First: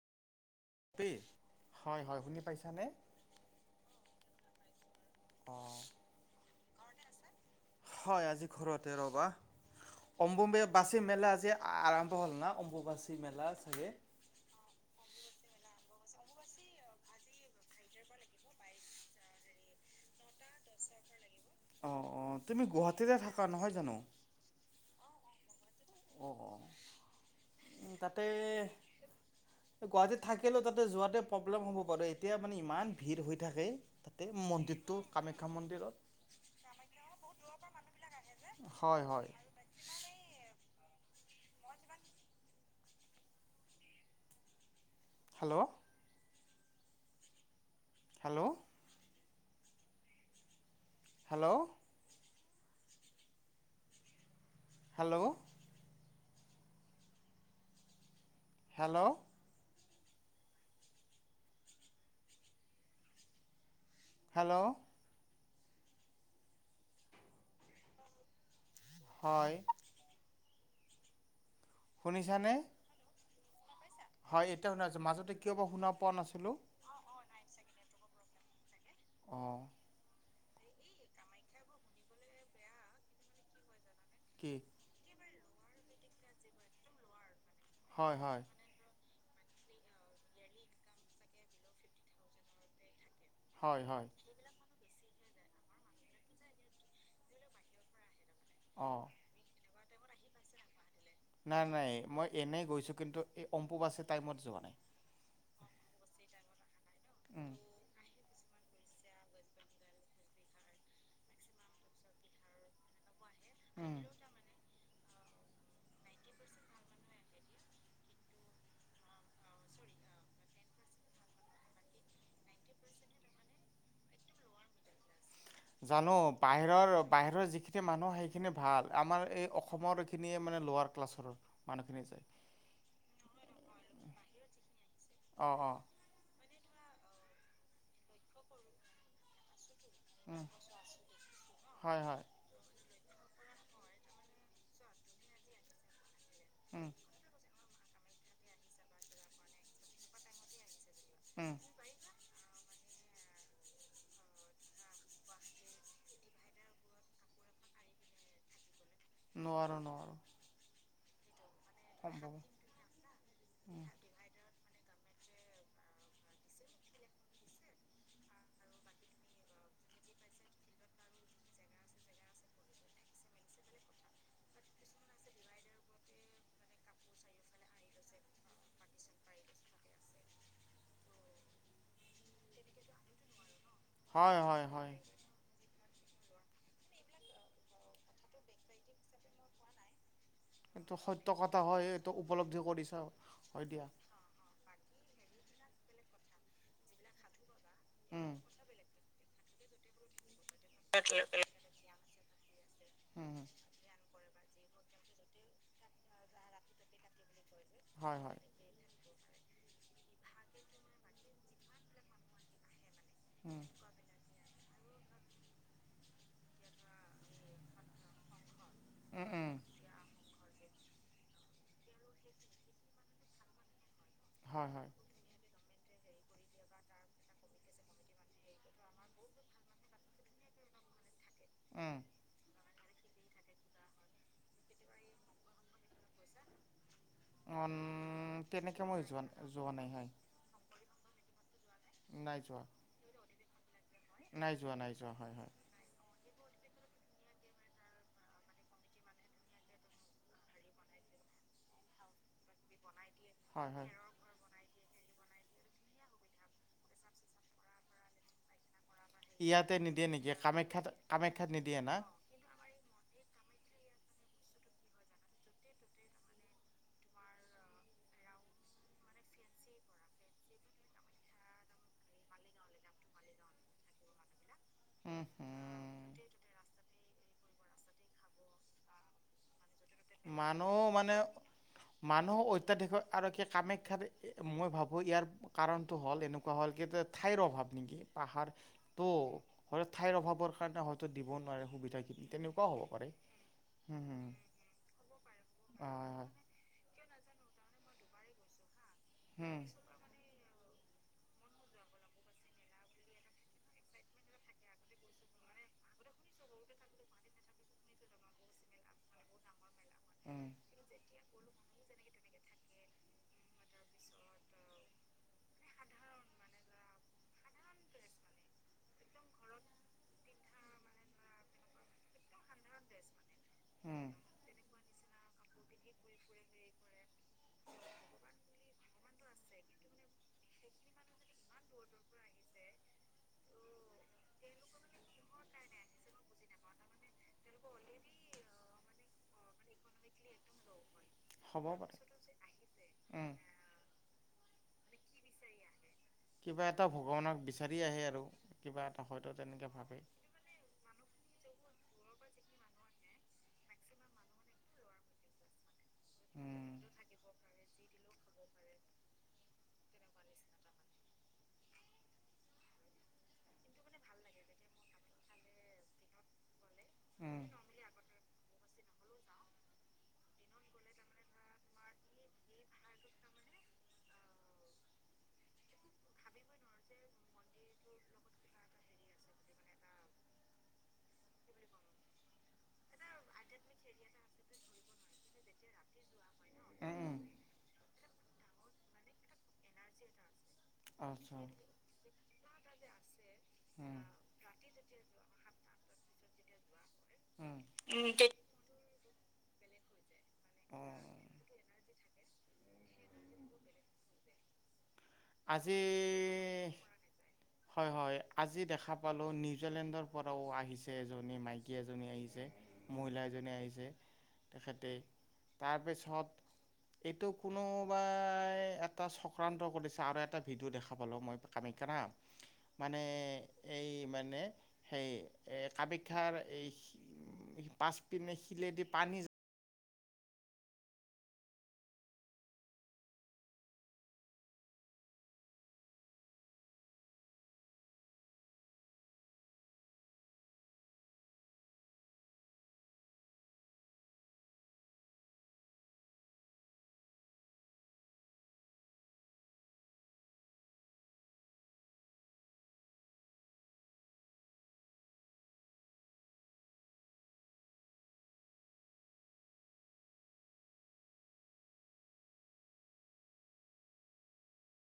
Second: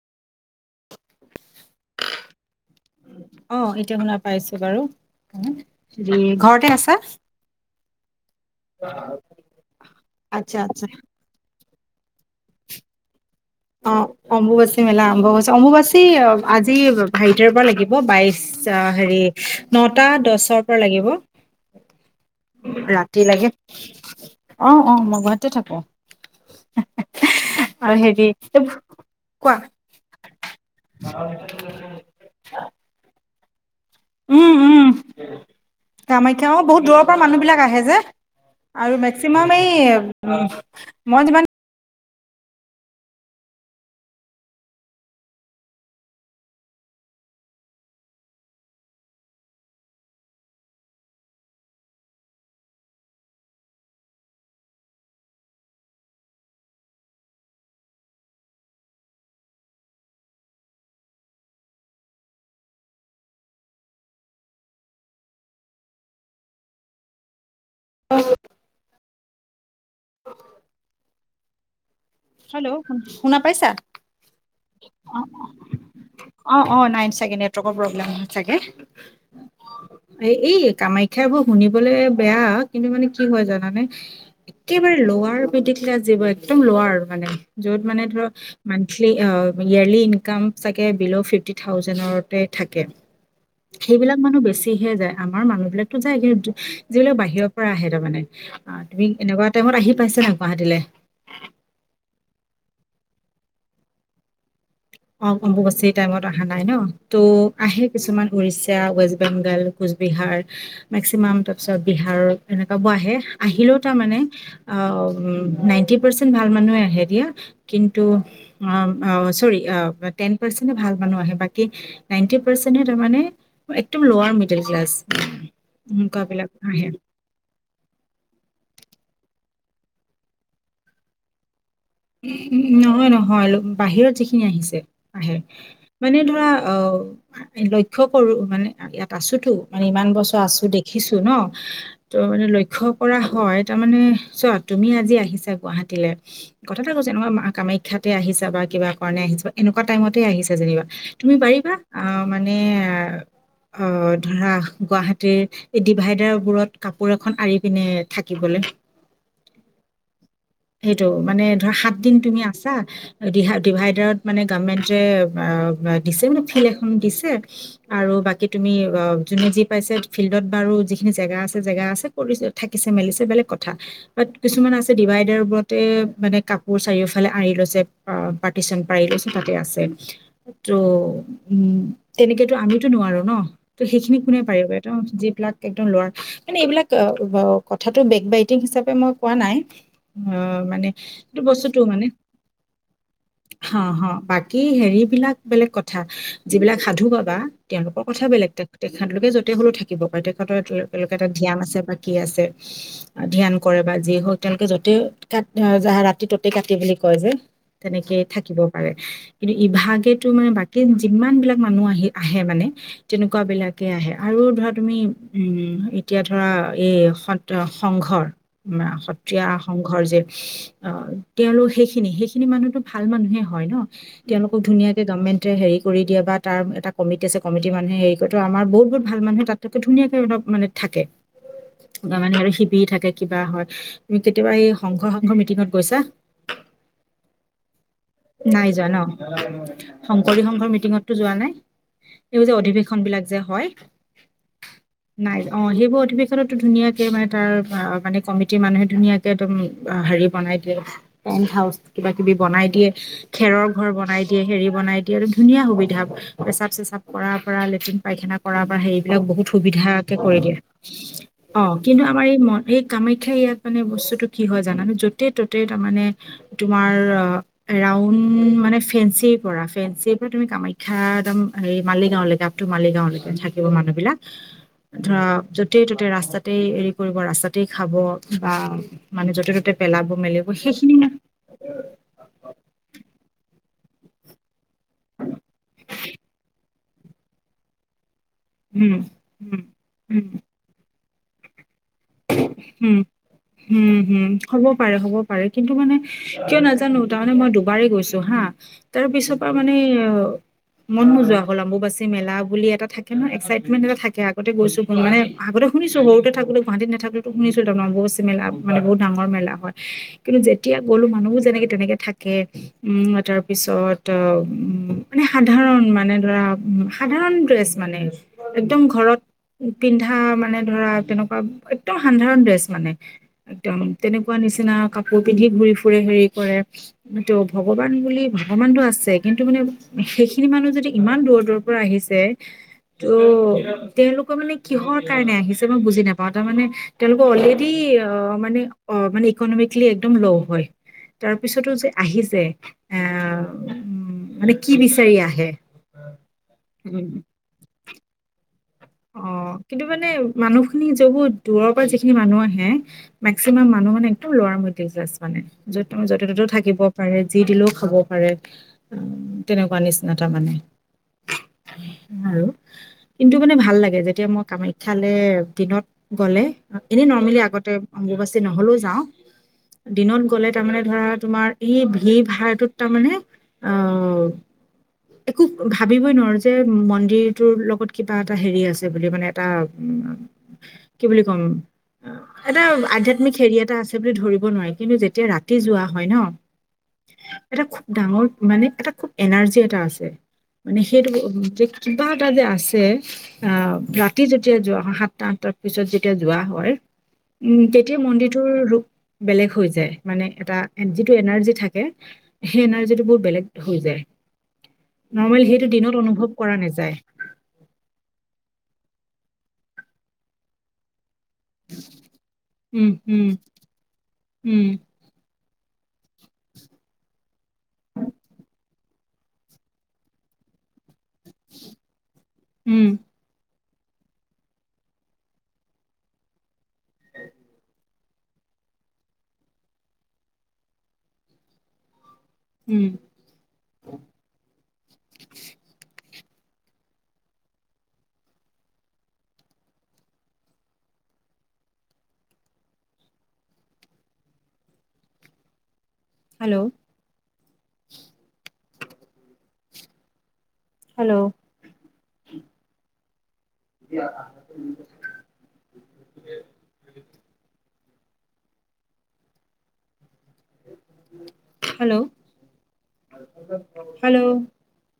P হয় হয় শুনি পাইছানে? অ', এতিয়া শুনা পাইছোঁ বাৰু অঁ। হেৰি ঘৰ [unintelligible] হয়, আজি ঘৰতে ৰ'বা, আচ্ছা আচ্ছা অম্বুবে-বাচী মেলা আজি আৰম্ভ হ'ল ন! অম্বুবাচী মেল অ', অম্বুবাচী মেলা আৰম্ভ হৈছে অম্বুবাচ চী, অ', আজি হেৰিটৰ পৰা লাগিব বাইচ আ, হেৰি, নটা দছৰ পৰা লাগিব। অঁ অঁ তুমি গুৱাহাটীতে ৰাতি থাকা লাগে নহয় জানো? অ', অ', মই গুৱা তে থাকোঁ অ', আৰু অ', তাতে হেৰি কোৱা গুৱাহাটীত থাকিলেও তাতে যোৱাতে প্ৰব্লেম হ'ব পাৰে, এতিয়া মানে ইমান ভিৰ হৈ থাকে তাতে উম, উম মন্দিৰটো কামাখ্যা মন্দিৰত। কামাখ্যা অ', বহুত দূৰৰ পৰা মানুহবিলাক আহে যে, আৰু হয় হয় মেক্সিমাম এই মই যিমান hello! Hello! Hello! Hello! Hello! Hello! [unintelligible] হয়। শুনিছানে? হেল্ল' শুনা পাইছা? হয় এতিয়া শুনা পাইছো, মাজতে কিয় বা শুনা পোৱা নাছিলো। অ অ নাই চাগে নেটৱৰ্কৰ প্ৰব্লেম চাগে অ। এ, এই কামাখ্যা বৰ শুনিবলৈ বেয়া, কিন্তু মানে কি হয় জানানে? কি একেবাৰে লোৱাৰ পিটি [unintelligible] যিবোৰ একদম লোৱাৰ আৰু মানে যত মানে হয় ধৰ, হয় মন্থলী অ ইয়াৰলী ইনকাম চাগে বিল' ফিফটি থাউজেণ্ডতে থাকে হয় হয় সেইবিলাক মানুহ বেছিহে যায়। আমাৰ মানুহ বিলাকতো যায় যিবিলাক বাহিৰৰ পৰা আহে তাৰমানে অ, অঁ তুমি এনেকুৱা টাইমত আহিব পাইছে ন গুৱাহাটীলৈ নাই, নাই, মই এনেই গৈছো কিন্তু এই অম্পু বাছে টাইমত যোৱা নাই। অ অম্বু বাছি টাইমত অহা নাই ন? ত' উম। আহে কিছুমান উৰিষ্যা, ৱেষ্ট বেংগাল, কোচবিহাৰ, মেক্সিমাম তাৰপিছত বিহাৰ এনেকুৱাবোৰ আহে। আহিলেও তাৰ উম, মানে অ ৱ নাইনটি পাৰ্চেন্ট ভাল মানুহে আহে দিয়া, কিন্তু অ আ চৰি। অ টেন পাৰ্চেন্টহে ভাল মানুহ আহে, বাকী নাইনটি পাৰ্চেন্টে তাৰমানে একদম লোৱাৰ মিডিল ক্লাছ। জানো এনেকুৱাবিলাক আহে। বাহিৰৰ, বাহিৰৰ যিখিনি মানুহ সেইখিনি ভাল। আমাৰ এই অসমৰ এইখিনিয়ে মানে লোৱাৰ ক্লাছৰ। মানুহখিনি যায় উ নহয়-নহয় বাহিৰত যিখি আহিছে আহে অঁ অঁ মানে ধৰা অ লক্ষ্য কৰো মানে, ইয়াত আছোতো। মানে ইমান বছৰ উম, আছো দেখিছো ন, হয় হয় ত' মানে লক্ষ্য কৰা হয়, তাৰমানে চোৱা তুমি আজি আহিছা গুৱাহাটীলে কথা উম এটাকৈছে নহয়, মা কামাখ্ শিক্ষাতে আহিছা বা কিবা কাৰণে আহিছা, এনেকুৱা টাইমতে আহিছে যেনিবা। তুমি উম, পাৰিবা, অ মানে অ ধৰা গুৱাহাটীৰ, এই ডিভাইডাৰ বোৰত কাপোৰ এখন আৰি পিনে থাকিবলৈ নোৱাৰো-নোৱাৰো। সেইটো মানে ধৰা সাত দিন তুমি আছা, ডি ডিভাইডাৰত মানে গ যে আ আ মানে ফিল্ড এখন দিছে আৰু বাকি তুমি অ যোনে যি পাইছে ফিল্ডত বাৰু যিখিনি জেগা আছে, জেগা আছে, থাকিছে-মেলিছে বেলেগ কথা, ব কিছুমান আছে ডিভাইডাৰ মানে কাপোৰ চাৰিওফালে আৰি লৈছে পাৰ্টিচন পাৰি লৈছে তাতে আছে ত' উম তেনেকেতো আমিতো নোৱাৰো ন। ত' সেইখিনি হয় কোনে হয় পাৰিব এটা হয় যিবিলাক এইবিলাক কথাটো বেক বাইটিং হিচাপে মই কোৱা নাই। অ মানে এইটো সত্য কথা হয় মানে এইটো উপলব্ধি কৰিছা হয় হা দিয়া হা বাকী হেৰিবলাক বেলেগ কথা যিবিলাক সাধু বাবা তেওঁলোকৰ কথা উম, বেলেগ তেখেতলোকে য'তে হলেও থাকিব পাৰে। তেওঁলোকে এটা জ্ঞান আছে বা কি আছে উম, ধ্যান কৰে বা যি হওক। তেওঁলোকে য'তে কাত হা যা ৰা ৰাতি ততেই কাটি বুলি কয় যে। হয় তেনেকেই হয়। থাকিব পাৰে। কিন্তু ইভাগে মানে বাকী যিমান বিলাক মানুহ আহি আহে মানে। তেনেকুৱা উম, বিলাকে আহে আৰু ধৰা তুমি উম, এতিয়া ধৰা এই সত্ৰ সংঘৰ আমা উম, সত্ৰীয়া উম, সংঘৰ যে। অ' তেওঁলোক সেইখিনি, সেইখিনি মানুহতো ভাল মানুহে হয় ন। তেওঁলোকক হয় হয়। ধুনীয়াকে গভমেণ্ট হেৰি কৰি দিয়ে বা তাৰ এটা আছে কমিটি আছে কমিটি মানুহে হৰি কৰে ত' আমাৰ বহুত বহুত ভাল মানুহে তাতকে ধুনীয়াকে অল মানে থাকে। উম, তাৰ মানে আৰু সি পি থাকে কিবা হয়, তুমি কেতিয়াবা এই সংঘৰ সংঘৰ মিটিংত কৈছা! [unintelligible] নাই তেনেকৈ যোৱা ন, মই যোৱা নাই হয়, শংকৰী সংঘৰ মিটিংতটো যোৱা নাই। নাই এই যে যোৱা। অধিৱেশন বিলাক যে হয়। নাই যোৱা যোৱা হয় নাই হয়, অ' সেইবোৰ অধিৱেশনত ধুনীয়াকে মানে তাৰ অ' মানে কমিটিৰ মানুহে ধুনীয়াকে ম হেৰি বনাই দিয়ে। টেণ্ড হাউচ কিবা কিবি বনাই দিয়ে। খেৰৰ হয় হয়। ঘৰ বনাই দিয়ে হেৰি বনাই ধুনীয়া সুবিধা, পেচাব চেচাব কৰাৰ পৰা লেট্ৰিন পাইখানা কৰাৰ পৰা হে বিলাক বহুত ইয়াতে নিদিয়ে সুবিধাকে নেকি কৰি দিয়ে। কামাখ্যাত কামাখ্যাত অ' নিদিয়ে না? কিন্তু আমাৰ এই ম এই কামাখ্যা ইয়াত মানে বস্তুতটো কি হয় জানানো য'তেই ত'তে তাৰমানে তোমাৰ ৰাউণ্ড মানে ফেঞ্চিৰ পৰা ফেঞ্চিৰ পৰা তুমি কামাখ্যা একদম মালিগাঁওলৈকে আপ টু মালিগাঁওলৈকে থাকিব মানুহ বিলাক। ধৰা উম, য'তেই হুম। ত'তেই ৰাস্তাতে এৰি কৰিব ৰাস্তাতে খাব বা মানে য'তে ত'তে পেলাব মেলিব মানুহ সেইখিনি মানে, মানুহ অত্যাধিক আৰু কি কামাখ্যাত মই ভাবোঁ ইয়াৰ কাৰণটো হ'ল এনেকুৱা হ'ল কি ঠাইৰ অভাৱ নেকি। পাহাৰ উম উম ত' ঠাইৰ উম অভাৱৰ কাৰণে হয়। ত দিব নোৱাৰে সুবিধাখিনি। তেনেকুৱাও হ'ব উম পাৰে। হম হুম হুম হম হ'ব। পাৰে হ'ব পাৰে কিন্তু মানে হয় হয় কিয় নাজানো তাৰমানে মই দুবাৰ পাৰি গৈছো হা। তাৰপিছৰ পৰা হুম মানে অ মন নোযোৱা হ'ল আম্বুবাচী মেলা বুলি এটা থাকে ন এক্সাইটমেণ্ট এটা থাকে আগতে গৈছো মানে আগতে শুনিছো সৰুতে থাকো গুৱাহাটী নেথা শুনিছো [unintelligible] মেলা মানে বহুত ডাঙৰ মেলা হয়। কিন্তু উম যেতিয়া গ'লো মানুহবোৰ যেনেকে তেনেকে থাকে, উম' তাৰ পিছত, উম' মানে সাধাৰণ মানে ধৰা সাধাৰণ ড্ৰেছ মানে একদম ঘৰত পিন্ধা মানে ধৰা তেনেকুৱা একদম সাধাৰণ ড্ৰেছ মানে একদম উম তেনেকুৱা নিচিনা কাপোৰ পিন্ধি ঘুৰি ফুৰে হেৰি কৰে ত' ভগৱান বুলি ভগৱানটো আছে কিন্তু মানে সেইখিনি মানুহ যদি ইমান ইমান দূৰ দূৰৰ পৰা আহিছে, ত' তেওঁলোকৰ মানে কিহৰ কাৰণে আহিছে মই বুজি নাপাওঁ তাৰমানে তেওঁলোকৰ অলৰেডি অ' মানে অ' মানে ইকনমিকেলি একদম লো হয় হ'ব তাৰপিছতো যে পাৰে আহিছে, এ উম মানে কি বিচাৰি আহে। কিবা এটা উম ভগৱানক বিচাৰি আহে আৰু। কিবা এটা হয়তো অ' তেনেকৈ কিন্তু ভাবে মানে মানুহখিনি [unintelligible] দূৰৰ পৰা যিখিনি মানুহ আহে। মেক্সিমাম মানুহ মানে একদম লোৱাৰ [unintelligible] মানে। য' ত য'তে ত'তো থাকিব উম পাৰে যি দিলেও খাব। [unintelligible] তেনেকুৱা নিচিনা তাৰ মানে, আৰু কিন্তু মানে ভা ভাল লাগে যেতিয়া মই কামাখ্যালৈ দিনত গ'লে। এনেই নৰ্মেলি উম আগতে অম্বুবাচী নহলেওঁ যাওঁ। দিনত গ'লে তাৰমানে ধৰা তোমাৰ এই ভিৰ ভাৰটোত তাৰমানে অ' একো ভাবিবই নোৱাৰো যে মন্দিৰটোৰ লগত কিবা এটা হেৰি আছে বুলি মানে এটা উম' কি বুলি ক'ম, এটা আধ্যাত্মিক হেৰি এটা আছে বুলি ধৰিব নোৱাৰি কিন্তু যেতিয়া ৰাতি যোৱা হয় ন, উম উম এটা খুব ডাঙৰ মানে এটা খুব এনাৰ্জি এট [unintelligible] আছে, মানে সেইটো আচ্ছা যে কিবা এটা যে আছে। অ' উম ৰাতি যেতিয়া যোৱা হয় সাতটা আঠটাৰ পিছত যেতিয়া যোৱা হয়, উম' তেতিয়া মন্দিৰটোৰ ৰূপ বেলেগ হৈ যায়। মানে এটা যিটো অঁ এনাৰ্জি থাকে। সেই এনাৰ্জিটো বহুত বেলেগ হৈ যায়। নৰ্মেল সেইটো দিনত অনুভৱ কৰা আজি নেযায়। হয় হয় আজি দেখা পালো নিউজিলেণ্ডৰ পৰাও আহিছে। [unintelligible] মাইকী এজনী আহিছে, উম মহিলা উম এজনী আহিছে উম তেখেতে তাৰপিছত, এইটো কোনো এ এটা চক্ৰান্ত কৰিছে আৰু এটা ভিডিঅ দেখা [unintelligible] মই কাম্যাখা না উম মানে এই মানে সেই এই কামাখ্যাৰ এই পাঁচ পিনে শিলেদি পানী যা উম। হেল্ল'। হেল্ল'। [unintelligible] Hello, hello.